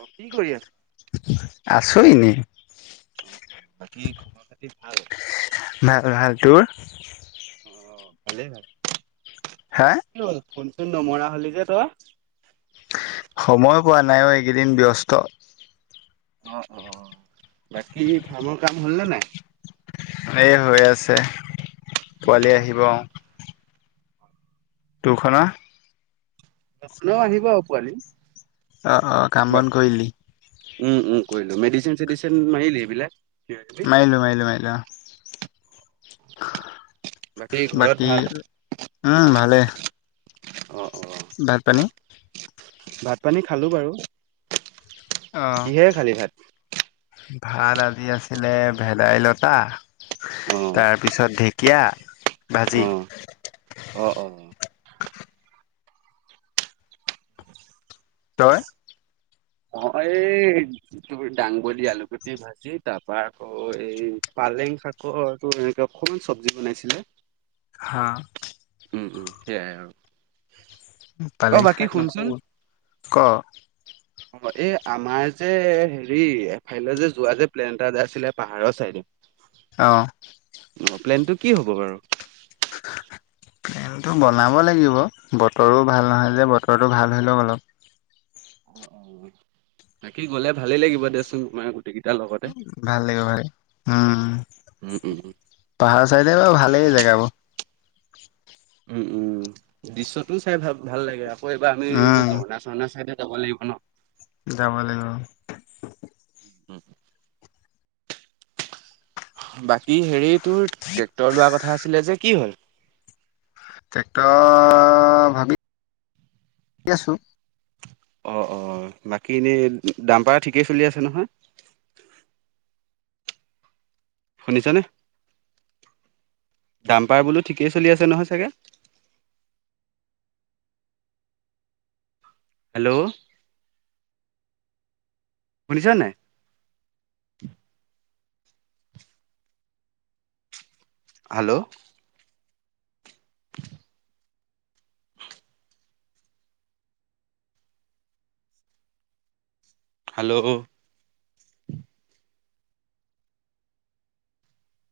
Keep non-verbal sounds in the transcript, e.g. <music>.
অ কি কৰি আছা <inaudible> আছো এনে। অ অ বাকী খবৰ পাতি ভাল <inaudible> ভাল-ভাল তোৰ। অ ভালেই ভাল হা কি ফনি <unintelligible> নমৰা হ'লি যে তই। <inaudible> সময়ো পোৱা নাই অ এইকেইদিন ব্যস্ত <inaudible> অ অ বাকী ফাৰ্মৰ কাম হ'ল ন নাই? এ হৈ আছে। অ পোৱালি অ। আহিব। তুখনা ন পোনাও আহিব পোৱালি। অ অ কাম বন কৰিলি? উম উম কৈৰিলো। মেডচিন চেডিচিন মাৰিলী এই বিলাক মাইলো মাইলো মাইলো অহ <inaudible> ঘৰত বাকী ভাল? উম ভালেই। অ অ ভাত-পানী? ভাত পানী খালো বাৰু। অ কিহেৰে খালি ভাত? ভাত আজি আছিলে ভেদাইলতা, অ তাৰপিছত ঢেকীয়া অ ভাজি। অ অ। তই? অ এই যি দাংবদি আলুগুটি ভাজি, তাৰ পা আকৌ এই পালেং শাকৰটো এনেকে অকমান চব্জি বনাইছিলে। হা। উম, উম, সেইয়াই আৰু। অ, পালেং বাকী শাক নকব, শুনচোন ক অ এই আমাৰ যে হেৰি এফালে যে যোৱা যে প্লেন এটা এ যে আছিলে পাহাৰৰ চাইডে, অহ অ, প্লেনটো কি হ'ব বাৰু? ফেনটো বনাব লাগিব। বতৰো ভাল নহয় যে বতৰটো ভাল হৈ লওক অলপ অ অ, বাকী গলে ভালেই লাগিব দেচোন তোমাৰ, গোটেইকেইটাৰ লগতে ভাল লাগিব ভাল লাগিব, উম, পাহাৰ চাইডে বাৰু ভালেই জেগাবোৰ। উম উম দৃশ্যটোও চাই ভাল ভাল লাগে আ প এইবাৰ আমি এই যে উম ঝৰ্ণা-ৰ্চৰ্ণা চাইডে যাব লাগিব ন? যাব লাগিব। উম বাকী হেৰিত তোৰ ট্ৰেক্টৰ লোৱা কথা আছিলে যে কি হ'ল? টেক্টৰ‌, ভাবি আছো। অ', অ', বাকী এনে ডাম্পাৰ ঠিকে চলি আছে নহয়, শুনিছা নে? দাম পাৰ বুলো ঠিকেই চলি আছে নহয় চাগে? হেল্ল। শুনিছা নাই? হেল্ল। হাল্ল।